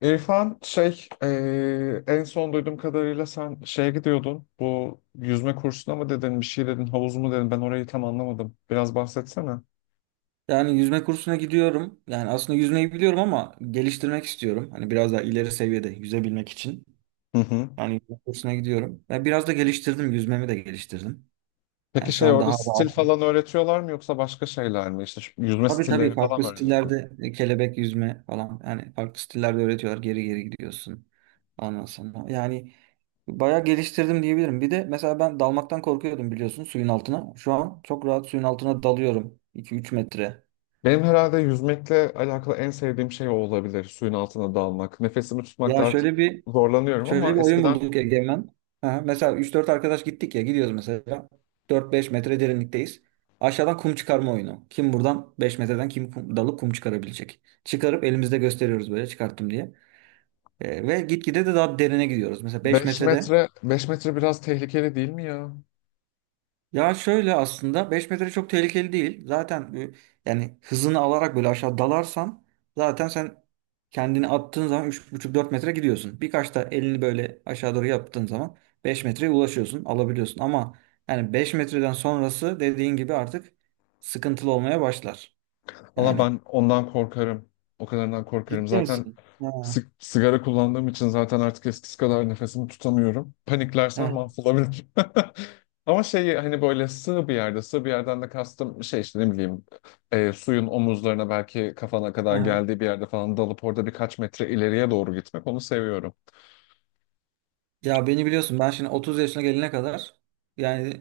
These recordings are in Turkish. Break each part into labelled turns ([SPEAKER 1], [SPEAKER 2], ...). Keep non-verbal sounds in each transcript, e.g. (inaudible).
[SPEAKER 1] İrfan şey en son duyduğum kadarıyla sen şeye gidiyordun, bu yüzme kursuna mı dedin bir şey dedin, havuz mu dedin, ben orayı tam anlamadım, biraz bahsetsene.
[SPEAKER 2] Yani yüzme kursuna gidiyorum. Yani aslında yüzmeyi biliyorum ama geliştirmek istiyorum. Hani biraz daha ileri seviyede yüzebilmek için.
[SPEAKER 1] Hı hı.
[SPEAKER 2] Yani yüzme kursuna gidiyorum. Ve biraz da geliştirdim. Yüzmemi de geliştirdim.
[SPEAKER 1] Peki
[SPEAKER 2] Yani şu
[SPEAKER 1] şey
[SPEAKER 2] an
[SPEAKER 1] orada
[SPEAKER 2] daha
[SPEAKER 1] stil
[SPEAKER 2] rahat.
[SPEAKER 1] falan öğretiyorlar mı yoksa başka şeyler mi, İşte şu yüzme
[SPEAKER 2] Tabii tabii
[SPEAKER 1] stilleri falan
[SPEAKER 2] farklı
[SPEAKER 1] mı öğreniyorsunuz?
[SPEAKER 2] stillerde kelebek yüzme falan. Yani farklı stillerde öğretiyorlar. Geri geri gidiyorsun. Ondan sonra. Yani bayağı geliştirdim diyebilirim. Bir de mesela ben dalmaktan korkuyordum biliyorsun suyun altına. Şu an çok rahat suyun altına dalıyorum. 2-3 metre.
[SPEAKER 1] Benim herhalde yüzmekle alakalı en sevdiğim şey o olabilir, suyun altına dalmak. Nefesimi tutmakta
[SPEAKER 2] Ya
[SPEAKER 1] artık
[SPEAKER 2] şöyle bir
[SPEAKER 1] zorlanıyorum
[SPEAKER 2] Şöyle bir
[SPEAKER 1] ama
[SPEAKER 2] oyun
[SPEAKER 1] eskiden,
[SPEAKER 2] bulduk Egemen. Aha, mesela üç dört arkadaş gittik ya gidiyoruz mesela. Dört beş metre derinlikteyiz. Aşağıdan kum çıkarma oyunu. Kim buradan 5 metreden kim kum, dalıp kum çıkarabilecek. Çıkarıp elimizde gösteriyoruz böyle çıkarttım diye. Ve gitgide de daha derine gidiyoruz. Mesela 5
[SPEAKER 1] beş
[SPEAKER 2] metrede
[SPEAKER 1] metre 5 metre biraz tehlikeli değil mi ya?
[SPEAKER 2] Ya şöyle aslında 5 metre çok tehlikeli değil. Zaten yani hızını alarak böyle aşağı dalarsan zaten sen kendini attığın zaman üç buçuk dört metre gidiyorsun. Birkaç da elini böyle aşağı doğru yaptığın zaman 5 metreye ulaşıyorsun, alabiliyorsun. Ama yani 5 metreden sonrası dediğin gibi artık sıkıntılı olmaya başlar.
[SPEAKER 1] Valla
[SPEAKER 2] Yani.
[SPEAKER 1] ben ondan korkarım. O kadarından korkarım.
[SPEAKER 2] Ciddi
[SPEAKER 1] Zaten
[SPEAKER 2] misin? Ha,
[SPEAKER 1] sigara kullandığım için zaten artık eskisi kadar nefesimi tutamıyorum. Paniklersem
[SPEAKER 2] ha,
[SPEAKER 1] mahvolabilirim. (laughs) Ama şey hani böyle sığ bir yerde, sığ bir yerden de kastım şey işte ne bileyim, suyun omuzlarına belki kafana kadar
[SPEAKER 2] ha.
[SPEAKER 1] geldiği bir yerde falan dalıp orada birkaç metre ileriye doğru gitmek, onu seviyorum.
[SPEAKER 2] Ya beni biliyorsun ben şimdi 30 yaşına gelene kadar yani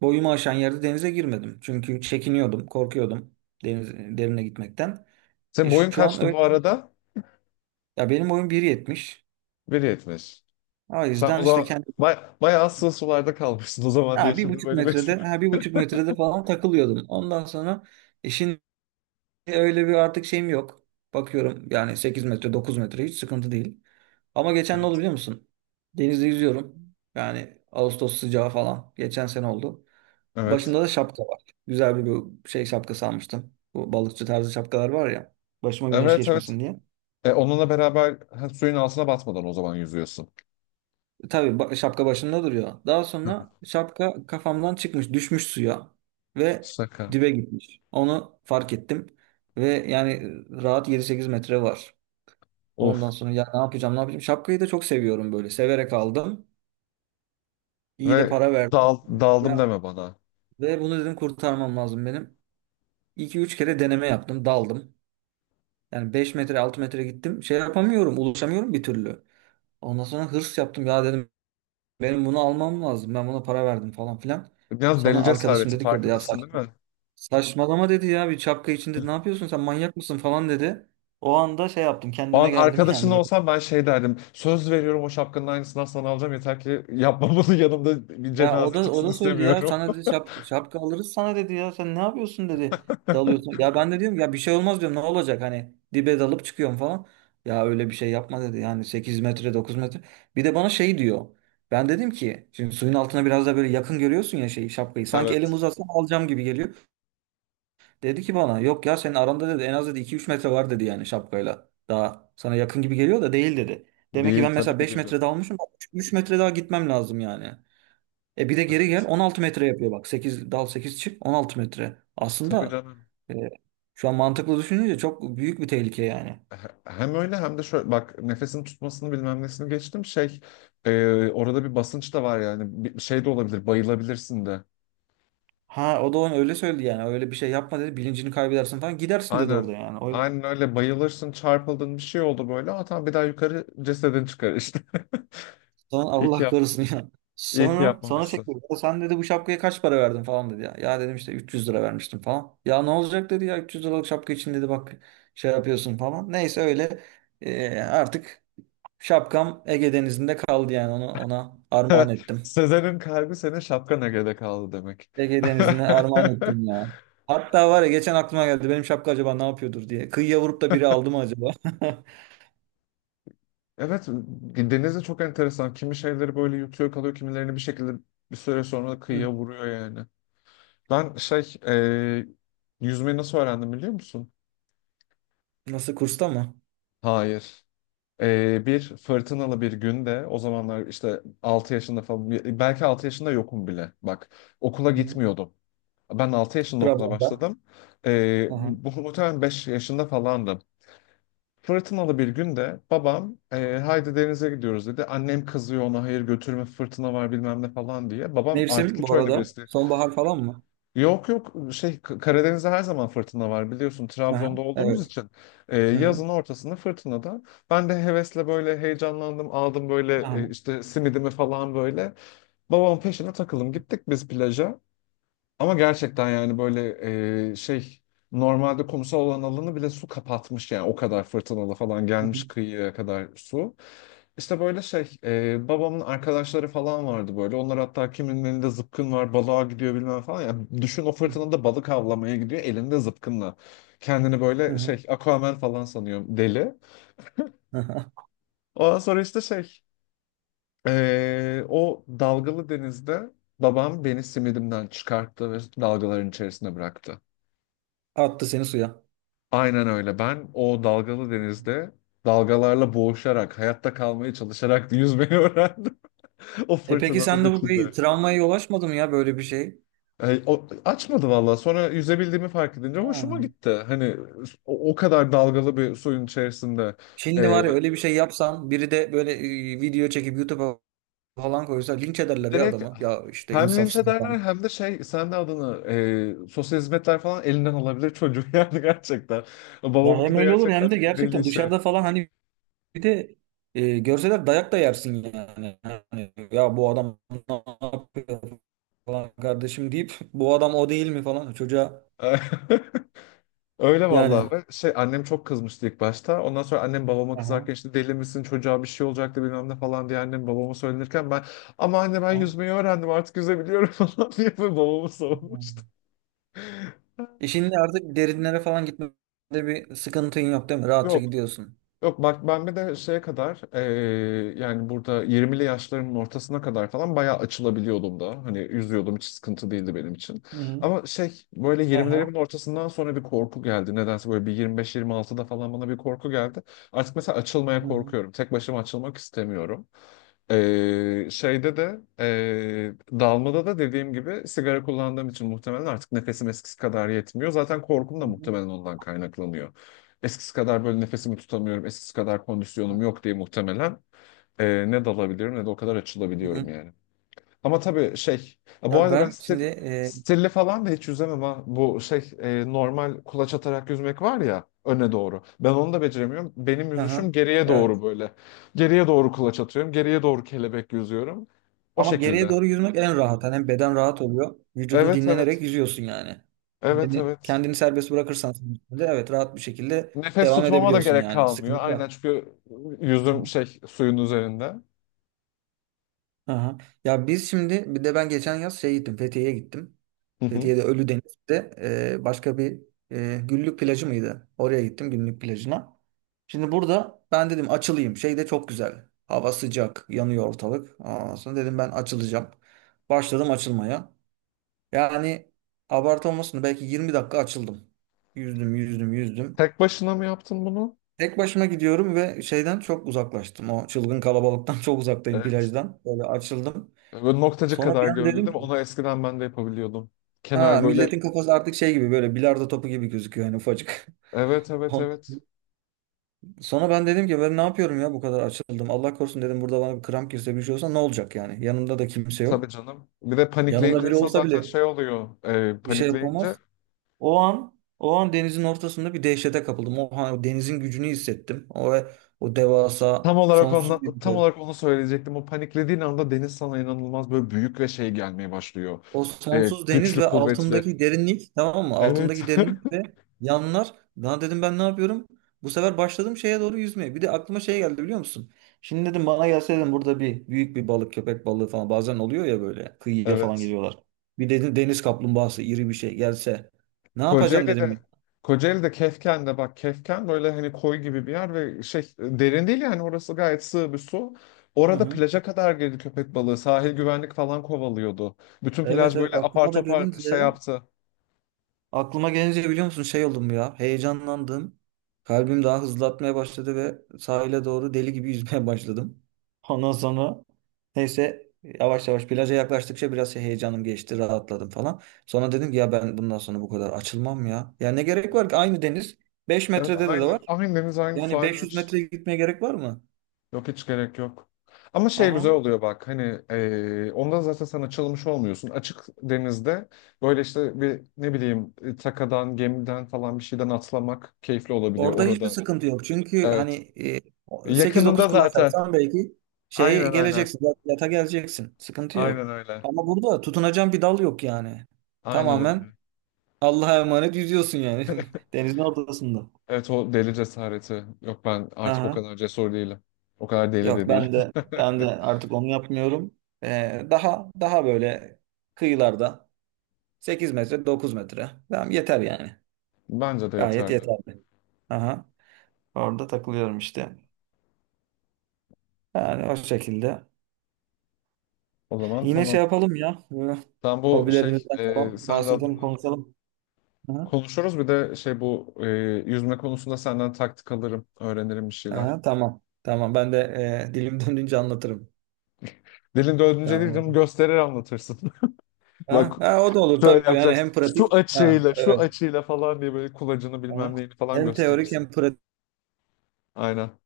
[SPEAKER 2] boyumu aşan yerde denize girmedim. Çünkü çekiniyordum, korkuyordum deniz derine gitmekten.
[SPEAKER 1] Senin
[SPEAKER 2] E
[SPEAKER 1] boyun
[SPEAKER 2] şu an
[SPEAKER 1] kaçtı
[SPEAKER 2] öyle.
[SPEAKER 1] bu arada?
[SPEAKER 2] Ya benim boyum bir yetmiş.
[SPEAKER 1] 1.70.
[SPEAKER 2] O
[SPEAKER 1] Sen o
[SPEAKER 2] yüzden işte
[SPEAKER 1] zaman
[SPEAKER 2] kendi
[SPEAKER 1] bayağı sığ sularda kalmışsın o zaman diye
[SPEAKER 2] Ha, bir
[SPEAKER 1] şimdi
[SPEAKER 2] buçuk
[SPEAKER 1] böyle
[SPEAKER 2] metrede
[SPEAKER 1] besliyorum.
[SPEAKER 2] falan takılıyordum. Ondan sonra şimdi öyle bir artık şeyim yok. Bakıyorum yani 8 metre 9 metre hiç sıkıntı değil. Ama geçen ne oldu
[SPEAKER 1] Evet.
[SPEAKER 2] biliyor musun? Denizde yüzüyorum. Yani Ağustos sıcağı falan. Geçen sene oldu.
[SPEAKER 1] Evet.
[SPEAKER 2] Başımda da şapka var. Güzel bir bu şey şapkası almıştım. Bu balıkçı tarzı şapkalar var ya. Başıma güneş
[SPEAKER 1] Evet evet.
[SPEAKER 2] geçmesin diye.
[SPEAKER 1] E, onunla beraber ha, suyun altına batmadan o zaman yüzüyorsun.
[SPEAKER 2] Tabii şapka başımda duruyor. Daha
[SPEAKER 1] Hı hı.
[SPEAKER 2] sonra şapka kafamdan çıkmış, düşmüş suya ve
[SPEAKER 1] Şaka.
[SPEAKER 2] dibe gitmiş. Onu fark ettim ve yani rahat 7-8 metre var. Ondan
[SPEAKER 1] Of.
[SPEAKER 2] sonra ya ne yapacağım, ne yapacağım? Şapkayı da çok seviyorum böyle. Severek aldım. İyi de
[SPEAKER 1] Ve
[SPEAKER 2] para verdim.
[SPEAKER 1] daldım
[SPEAKER 2] Ya
[SPEAKER 1] deme bana.
[SPEAKER 2] ve bunu dedim kurtarmam lazım benim. 2 üç kere deneme yaptım, daldım. Yani 5-6 metre gittim. Şey yapamıyorum. Ulaşamıyorum bir türlü. Ondan sonra hırs yaptım. Ya dedim benim bunu almam lazım. Ben buna para verdim falan filan.
[SPEAKER 1] Biraz
[SPEAKER 2] Sonra
[SPEAKER 1] deli
[SPEAKER 2] arkadaşım
[SPEAKER 1] cesareti,
[SPEAKER 2] dedi ki orada ya
[SPEAKER 1] farkındasın değil mi?
[SPEAKER 2] saçmalama dedi ya bir şapka içinde ne yapıyorsun sen manyak mısın falan dedi. O anda şey yaptım
[SPEAKER 1] O an
[SPEAKER 2] kendime geldim (laughs)
[SPEAKER 1] arkadaşın
[SPEAKER 2] yani.
[SPEAKER 1] olsam ben şey derdim: söz veriyorum, o şapkanın aynısından sana alacağım. Yeter ki yapma bunu, yanımda bir
[SPEAKER 2] Ya o
[SPEAKER 1] cenaze
[SPEAKER 2] da o
[SPEAKER 1] çıksın
[SPEAKER 2] da söyledi ya
[SPEAKER 1] istemiyorum.
[SPEAKER 2] sana dedi şapka alırız sana dedi ya sen ne yapıyorsun dedi dalıyorsun.
[SPEAKER 1] (laughs)
[SPEAKER 2] Ya ben de diyorum ya bir şey olmaz diyorum ne olacak hani dibe dalıp çıkıyorum falan. Ya öyle bir şey yapma dedi yani 8-9 metre. Bir de bana şey diyor. Ben dedim ki şimdi suyun altına biraz da böyle yakın görüyorsun ya şeyi şapkayı. Sanki elim
[SPEAKER 1] Evet.
[SPEAKER 2] uzatsam alacağım gibi geliyor. Dedi ki bana yok ya senin aranda dedi en az dedi 2-3 metre var dedi yani şapkayla. Daha sana yakın gibi geliyor da değil dedi. Demek ki
[SPEAKER 1] Değil
[SPEAKER 2] ben
[SPEAKER 1] tabii
[SPEAKER 2] mesela
[SPEAKER 1] ki
[SPEAKER 2] 5
[SPEAKER 1] değilim.
[SPEAKER 2] metre dalmışım 3 metre daha gitmem lazım yani. E bir de geri gel
[SPEAKER 1] Evet.
[SPEAKER 2] 16 metre yapıyor bak. 8 dal 8 çık 16 metre.
[SPEAKER 1] Tabii
[SPEAKER 2] Aslında
[SPEAKER 1] canım.
[SPEAKER 2] e, şu an mantıklı düşününce çok büyük bir tehlike yani.
[SPEAKER 1] Hem öyle hem de şöyle bak, nefesini tutmasını bilmem nesini geçtim şey, orada bir basınç da var yani, bir şey de olabilir, bayılabilirsin de.
[SPEAKER 2] Ha o da onu öyle söyledi yani. Öyle bir şey yapma dedi. Bilincini kaybedersin falan. Gidersin dedi
[SPEAKER 1] Aynen.
[SPEAKER 2] orada yani. O yüzden
[SPEAKER 1] Aynen öyle, bayılırsın, çarpıldın, bir şey oldu böyle. Atan bir daha yukarı, cesedin çıkar işte. (laughs)
[SPEAKER 2] sana
[SPEAKER 1] İyi ki
[SPEAKER 2] Allah
[SPEAKER 1] yap,
[SPEAKER 2] korusun ya.
[SPEAKER 1] iyi ki
[SPEAKER 2] Sonra şey
[SPEAKER 1] yapmamışsın.
[SPEAKER 2] dedi. "Ya sen dedi bu şapkaya kaç para verdin falan dedi ya." Ya dedim işte 300 lira vermiştim falan. Ya ne olacak dedi ya 300 liralık şapka için dedi bak şey yapıyorsun falan. Neyse öyle artık şapkam Ege Denizi'nde kaldı yani onu ona armağan
[SPEAKER 1] (laughs)
[SPEAKER 2] ettim.
[SPEAKER 1] Sezer'in kalbi senin şapkana geride kaldı demek.
[SPEAKER 2] Ege Denizi'ne armağan ettim
[SPEAKER 1] (laughs)
[SPEAKER 2] ya. Hatta var ya geçen aklıma geldi benim şapka acaba ne yapıyordur diye. Kıyıya vurup da biri aldı mı acaba? (laughs)
[SPEAKER 1] Evet, denize çok enteresan. Kimi şeyleri böyle yutuyor kalıyor, kimilerini bir şekilde bir süre sonra da
[SPEAKER 2] Hı.
[SPEAKER 1] kıyıya vuruyor yani. Ben şey, yüzmeyi nasıl öğrendim biliyor musun?
[SPEAKER 2] Nasıl, kursta mı?
[SPEAKER 1] Hayır. Bir fırtınalı bir günde, o zamanlar işte 6 yaşında falan, belki 6 yaşında yokum bile bak, okula
[SPEAKER 2] Hı.
[SPEAKER 1] gitmiyordum. Ben 6 yaşında okula
[SPEAKER 2] Trabzon'da.
[SPEAKER 1] başladım.
[SPEAKER 2] Aha.
[SPEAKER 1] Bu muhtemelen 5 yaşında falandım. Fırtınalı bir günde babam, haydi denize gidiyoruz dedi. Annem kızıyor ona, hayır götürme fırtına var bilmem ne falan diye. Babam artık
[SPEAKER 2] Mevsim
[SPEAKER 1] hiç
[SPEAKER 2] bu
[SPEAKER 1] öyle
[SPEAKER 2] arada.
[SPEAKER 1] birisi.
[SPEAKER 2] Sonbahar falan mı?
[SPEAKER 1] Yok yok şey, Karadeniz'de her zaman fırtına var biliyorsun,
[SPEAKER 2] Aha.
[SPEAKER 1] Trabzon'da olduğumuz
[SPEAKER 2] Evet.
[SPEAKER 1] için.
[SPEAKER 2] Hı-hı.
[SPEAKER 1] Yazın ortasında fırtınada ben de hevesle böyle heyecanlandım, aldım böyle
[SPEAKER 2] Aha.
[SPEAKER 1] işte simidimi falan böyle, babamın peşine takılım gittik biz plaja, ama gerçekten yani böyle şey, normalde kumsal olan alanı bile su kapatmış yani, o kadar fırtınalı falan gelmiş
[SPEAKER 2] Hı-hı.
[SPEAKER 1] kıyıya kadar su, işte böyle şey, babamın arkadaşları falan vardı böyle. Onlar hatta kimin elinde zıpkın var, balığa gidiyor bilmem falan. Ya düşün, o fırtınada balık avlamaya gidiyor elinde zıpkınla. Kendini böyle
[SPEAKER 2] Hı-hı.
[SPEAKER 1] şey, Aquaman falan sanıyor deli.
[SPEAKER 2] Hı-hı.
[SPEAKER 1] Ondan sonra işte şey, o dalgalı denizde babam beni simidimden çıkarttı ve dalgaların içerisine bıraktı.
[SPEAKER 2] (laughs) Attı seni suya.
[SPEAKER 1] Aynen öyle. Ben o dalgalı denizde dalgalarla boğuşarak, hayatta kalmaya çalışarak yüzmeyi öğrendim. (laughs) O
[SPEAKER 2] E peki sen
[SPEAKER 1] fırtınanın
[SPEAKER 2] de bu bir
[SPEAKER 1] içinde.
[SPEAKER 2] travmaya yol açmadı mı ya böyle bir şey?
[SPEAKER 1] Açmadı vallahi. Sonra yüzebildiğimi fark edince hoşuma
[SPEAKER 2] Ha.
[SPEAKER 1] gitti. Hani o, o kadar dalgalı bir suyun içerisinde.
[SPEAKER 2] Şimdi
[SPEAKER 1] E,
[SPEAKER 2] var ya öyle bir şey yapsan biri de böyle video çekip YouTube'a falan koysa linç ederler ya
[SPEAKER 1] direkt
[SPEAKER 2] adamı. Ya işte
[SPEAKER 1] hem linç
[SPEAKER 2] insafsız
[SPEAKER 1] ederler
[SPEAKER 2] adam.
[SPEAKER 1] hem de şey sen de adını, sosyal hizmetler falan elinden alabilir çocuğu (laughs) yani gerçekten.
[SPEAKER 2] Ya
[SPEAKER 1] Babamınki
[SPEAKER 2] hem
[SPEAKER 1] de
[SPEAKER 2] öyle olur
[SPEAKER 1] gerçekten
[SPEAKER 2] hem de
[SPEAKER 1] deli
[SPEAKER 2] gerçekten
[SPEAKER 1] şey.
[SPEAKER 2] dışarıda falan hani bir de görseler dayak da yersin yani. Hani, ya bu adam ne yapıyor falan kardeşim deyip bu adam o değil mi falan çocuğa
[SPEAKER 1] (laughs) Öyle
[SPEAKER 2] yani.
[SPEAKER 1] vallahi, ve şey annem çok kızmıştı ilk başta. Ondan sonra annem babama
[SPEAKER 2] Aha,
[SPEAKER 1] kızarken, işte deli misin çocuğa bir şey olacaktı bilmem ne falan diye annem babama söylenirken ben, ama anne ben
[SPEAKER 2] aha.
[SPEAKER 1] yüzmeyi öğrendim artık yüzebiliyorum (laughs) falan diye böyle babamı savunmuştum.
[SPEAKER 2] İşinde artık derinlere falan gitmede bir sıkıntın yok değil mi? Rahatça
[SPEAKER 1] Yok.
[SPEAKER 2] gidiyorsun.
[SPEAKER 1] Yok bak, ben bir de şeye kadar yani burada 20'li yaşlarımın ortasına kadar falan bayağı açılabiliyordum da. Hani yüzüyordum, hiç sıkıntı değildi benim için.
[SPEAKER 2] Hı hı.
[SPEAKER 1] Ama şey böyle
[SPEAKER 2] Aha.
[SPEAKER 1] 20'lerimin ortasından sonra bir korku geldi. Nedense böyle bir 25-26'da falan bana bir korku geldi. Artık mesela açılmaya
[SPEAKER 2] Hı hı.
[SPEAKER 1] korkuyorum. Tek başıma açılmak istemiyorum. Şeyde de dalmada da dediğim gibi, sigara kullandığım için muhtemelen artık nefesim eskisi kadar yetmiyor. Zaten korkum
[SPEAKER 2] Hı
[SPEAKER 1] da
[SPEAKER 2] hı.
[SPEAKER 1] muhtemelen ondan kaynaklanıyor. Eskisi kadar böyle nefesimi tutamıyorum, eskisi kadar kondisyonum yok diye muhtemelen ne dalabilirim, ne de o kadar
[SPEAKER 2] Hı
[SPEAKER 1] açılabiliyorum
[SPEAKER 2] hı.
[SPEAKER 1] yani. Ama tabii şey, ha, bu
[SPEAKER 2] Ya
[SPEAKER 1] arada ben
[SPEAKER 2] ben şimdi
[SPEAKER 1] stilli falan da hiç yüzemem ha. Bu şey normal kulaç atarak yüzmek var ya öne doğru. Ben onu da beceremiyorum. Benim
[SPEAKER 2] aha,
[SPEAKER 1] yüzüşüm geriye
[SPEAKER 2] evet.
[SPEAKER 1] doğru böyle. Geriye doğru kulaç atıyorum, geriye doğru kelebek yüzüyorum. O
[SPEAKER 2] Ama geriye
[SPEAKER 1] şekilde.
[SPEAKER 2] doğru yüzmek en rahat. Hani hem beden rahat oluyor. Vücudun
[SPEAKER 1] Evet
[SPEAKER 2] dinlenerek
[SPEAKER 1] evet.
[SPEAKER 2] yüzüyorsun yani.
[SPEAKER 1] Evet
[SPEAKER 2] Yani
[SPEAKER 1] evet.
[SPEAKER 2] kendini serbest bırakırsan suyun içinde, evet rahat bir şekilde
[SPEAKER 1] Nefes
[SPEAKER 2] devam
[SPEAKER 1] tutmama da
[SPEAKER 2] edebiliyorsun
[SPEAKER 1] gerek
[SPEAKER 2] yani.
[SPEAKER 1] kalmıyor.
[SPEAKER 2] Sıkıntı
[SPEAKER 1] Aynen,
[SPEAKER 2] yok.
[SPEAKER 1] çünkü yüzüm
[SPEAKER 2] Aha.
[SPEAKER 1] şey suyun üzerinde.
[SPEAKER 2] Aha. Ya biz şimdi bir de ben geçen yaz şey gittim Fethiye'ye gittim.
[SPEAKER 1] Hı hı.
[SPEAKER 2] Fethiye'de Ölüdeniz'de başka bir Güllük plajı mıydı? Oraya gittim Güllük plajına. Şimdi burada ben dedim açılayım. Şey de çok güzel. Hava sıcak, yanıyor ortalık. Ondan sonra dedim ben açılacağım. Başladım açılmaya. Yani abartı olmasın da belki 20 dakika açıldım. Yüzdüm, yüzdüm, yüzdüm.
[SPEAKER 1] Tek başına mı yaptın bunu?
[SPEAKER 2] Tek başıma gidiyorum ve şeyden çok uzaklaştım. O çılgın kalabalıktan (laughs) çok uzaktayım
[SPEAKER 1] Evet.
[SPEAKER 2] plajdan. Böyle açıldım.
[SPEAKER 1] Böyle noktacı
[SPEAKER 2] Sonra
[SPEAKER 1] kadar
[SPEAKER 2] bir an
[SPEAKER 1] göründü
[SPEAKER 2] dedim
[SPEAKER 1] değil mi?
[SPEAKER 2] ki
[SPEAKER 1] Onu eskiden ben de yapabiliyordum.
[SPEAKER 2] ha,
[SPEAKER 1] Kenar böyle.
[SPEAKER 2] milletin kafası artık şey gibi böyle bilardo topu gibi gözüküyor yani ufacık.
[SPEAKER 1] Evet
[SPEAKER 2] (laughs)
[SPEAKER 1] evet
[SPEAKER 2] On-
[SPEAKER 1] evet.
[SPEAKER 2] Sonra ben dedim ki ben ne yapıyorum ya bu kadar açıldım. Allah korusun dedim, burada bana bir kramp girse bir şey olsa ne olacak yani. Yanımda da kimse yok.
[SPEAKER 1] Tabii canım. Bir de
[SPEAKER 2] Yanımda
[SPEAKER 1] panikleyince
[SPEAKER 2] biri
[SPEAKER 1] insan
[SPEAKER 2] olsa
[SPEAKER 1] zaten
[SPEAKER 2] bile
[SPEAKER 1] şey oluyor.
[SPEAKER 2] bir şey
[SPEAKER 1] Panikleyince.
[SPEAKER 2] yapamaz. O an denizin ortasında bir dehşete kapıldım. O, denizin gücünü hissettim. O devasa
[SPEAKER 1] Tam olarak ondan,
[SPEAKER 2] sonsuz bir
[SPEAKER 1] tam
[SPEAKER 2] dev-
[SPEAKER 1] olarak onu söyleyecektim. O paniklediğin anda deniz sana inanılmaz böyle büyük ve şey gelmeye başlıyor.
[SPEAKER 2] O sonsuz deniz
[SPEAKER 1] Güçlü,
[SPEAKER 2] ve
[SPEAKER 1] kuvvetli.
[SPEAKER 2] altındaki derinlik tamam mı?
[SPEAKER 1] Evet.
[SPEAKER 2] Altındaki
[SPEAKER 1] (laughs)
[SPEAKER 2] derinlik ve yanlar. Daha dedim ben ne yapıyorum? Bu sefer başladım şeye doğru yüzmeye. Bir de aklıma şey geldi biliyor musun? Şimdi dedim bana gelse dedim burada bir büyük bir balık, köpek balığı falan bazen oluyor ya böyle kıyıya falan
[SPEAKER 1] Evet.
[SPEAKER 2] geliyorlar. Bir dedim deniz kaplumbağası iri bir şey gelse ne yapacağım
[SPEAKER 1] Kocaeli'de
[SPEAKER 2] dedim.
[SPEAKER 1] Kocaeli'de Kefken'de bak, Kefken böyle hani koy gibi bir yer ve şey derin değil yani, orası gayet sığ bir su.
[SPEAKER 2] Hı
[SPEAKER 1] Orada
[SPEAKER 2] hı.
[SPEAKER 1] plaja kadar girdi köpek balığı. Sahil güvenlik falan kovalıyordu. Bütün
[SPEAKER 2] Evet
[SPEAKER 1] plaj
[SPEAKER 2] evet
[SPEAKER 1] böyle apar topar şey yaptı.
[SPEAKER 2] aklıma gelince biliyor musun şey oldum ya. Heyecanlandım. Kalbim daha hızlı atmaya başladı ve sahile doğru deli gibi (laughs) yüzmeye başladım. Ondan sonra neyse yavaş yavaş plaja yaklaştıkça biraz şey heyecanım geçti, rahatladım falan. Sonra dedim ki ya ben bundan sonra bu kadar açılmam ya. Ya ne gerek var ki aynı deniz 5
[SPEAKER 1] Evet,
[SPEAKER 2] metrede de var.
[SPEAKER 1] aynı deniz aynı su
[SPEAKER 2] Yani
[SPEAKER 1] aynı
[SPEAKER 2] 500
[SPEAKER 1] hepsi.
[SPEAKER 2] metre gitmeye gerek var mı?
[SPEAKER 1] Yok hiç gerek yok. Ama şey güzel
[SPEAKER 2] Aha.
[SPEAKER 1] oluyor bak, hani ondan zaten sen açılmış olmuyorsun. Açık denizde böyle işte bir ne bileyim, takadan, gemiden falan bir şeyden atlamak keyifli olabiliyor
[SPEAKER 2] Orada hiçbir
[SPEAKER 1] orada.
[SPEAKER 2] sıkıntı yok. Çünkü
[SPEAKER 1] Evet.
[SPEAKER 2] hani 8-9
[SPEAKER 1] Yakınında
[SPEAKER 2] kulaç
[SPEAKER 1] zaten.
[SPEAKER 2] atsan belki şeye
[SPEAKER 1] Aynen aynen.
[SPEAKER 2] geleceksin. Yata geleceksin. Sıkıntı
[SPEAKER 1] Aynen
[SPEAKER 2] yok.
[SPEAKER 1] öyle.
[SPEAKER 2] Ama burada tutunacağın bir dal yok yani.
[SPEAKER 1] Aynen öyle.
[SPEAKER 2] Tamamen Allah'a emanet yüzüyorsun yani. (laughs) Denizin ortasında.
[SPEAKER 1] Evet, o deli cesareti. Yok, ben artık o
[SPEAKER 2] Aha.
[SPEAKER 1] kadar cesur değilim. O kadar deli de
[SPEAKER 2] Yok
[SPEAKER 1] değilim.
[SPEAKER 2] ben de
[SPEAKER 1] (laughs)
[SPEAKER 2] artık onu yapmıyorum. Daha daha böyle kıyılarda 8-9 metre. Tamam yeter yani.
[SPEAKER 1] Bence de
[SPEAKER 2] Gayet
[SPEAKER 1] yeterli.
[SPEAKER 2] yeterli. Aha. Orada takılıyorum işte. Yani o şekilde.
[SPEAKER 1] O zaman
[SPEAKER 2] Yine şey
[SPEAKER 1] tamam.
[SPEAKER 2] yapalım ya. Böyle
[SPEAKER 1] Ben bu şey
[SPEAKER 2] hobilerimizden falan
[SPEAKER 1] sen de
[SPEAKER 2] bahsedelim,
[SPEAKER 1] adını,
[SPEAKER 2] konuşalım. Aha,
[SPEAKER 1] konuşuruz bir de şey, bu yüzme konusunda senden taktik alırım. Öğrenirim bir şeyler.
[SPEAKER 2] aha, tamam. Tamam. Ben de dilim döndüğünce anlatırım.
[SPEAKER 1] Dilin dördüncü dilim
[SPEAKER 2] Tamam.
[SPEAKER 1] gösterir anlatırsın. (laughs) Bak
[SPEAKER 2] Ha, ha, o da olur
[SPEAKER 1] şöyle
[SPEAKER 2] tabii. Yani
[SPEAKER 1] yapacaksın.
[SPEAKER 2] hem
[SPEAKER 1] Şu
[SPEAKER 2] pratik. Ha,
[SPEAKER 1] açıyla şu
[SPEAKER 2] evet.
[SPEAKER 1] açıyla falan diye böyle kulacını
[SPEAKER 2] Aha.
[SPEAKER 1] bilmem neyini falan
[SPEAKER 2] Hem teorik
[SPEAKER 1] gösterirsin.
[SPEAKER 2] hem pratik.
[SPEAKER 1] Aynen.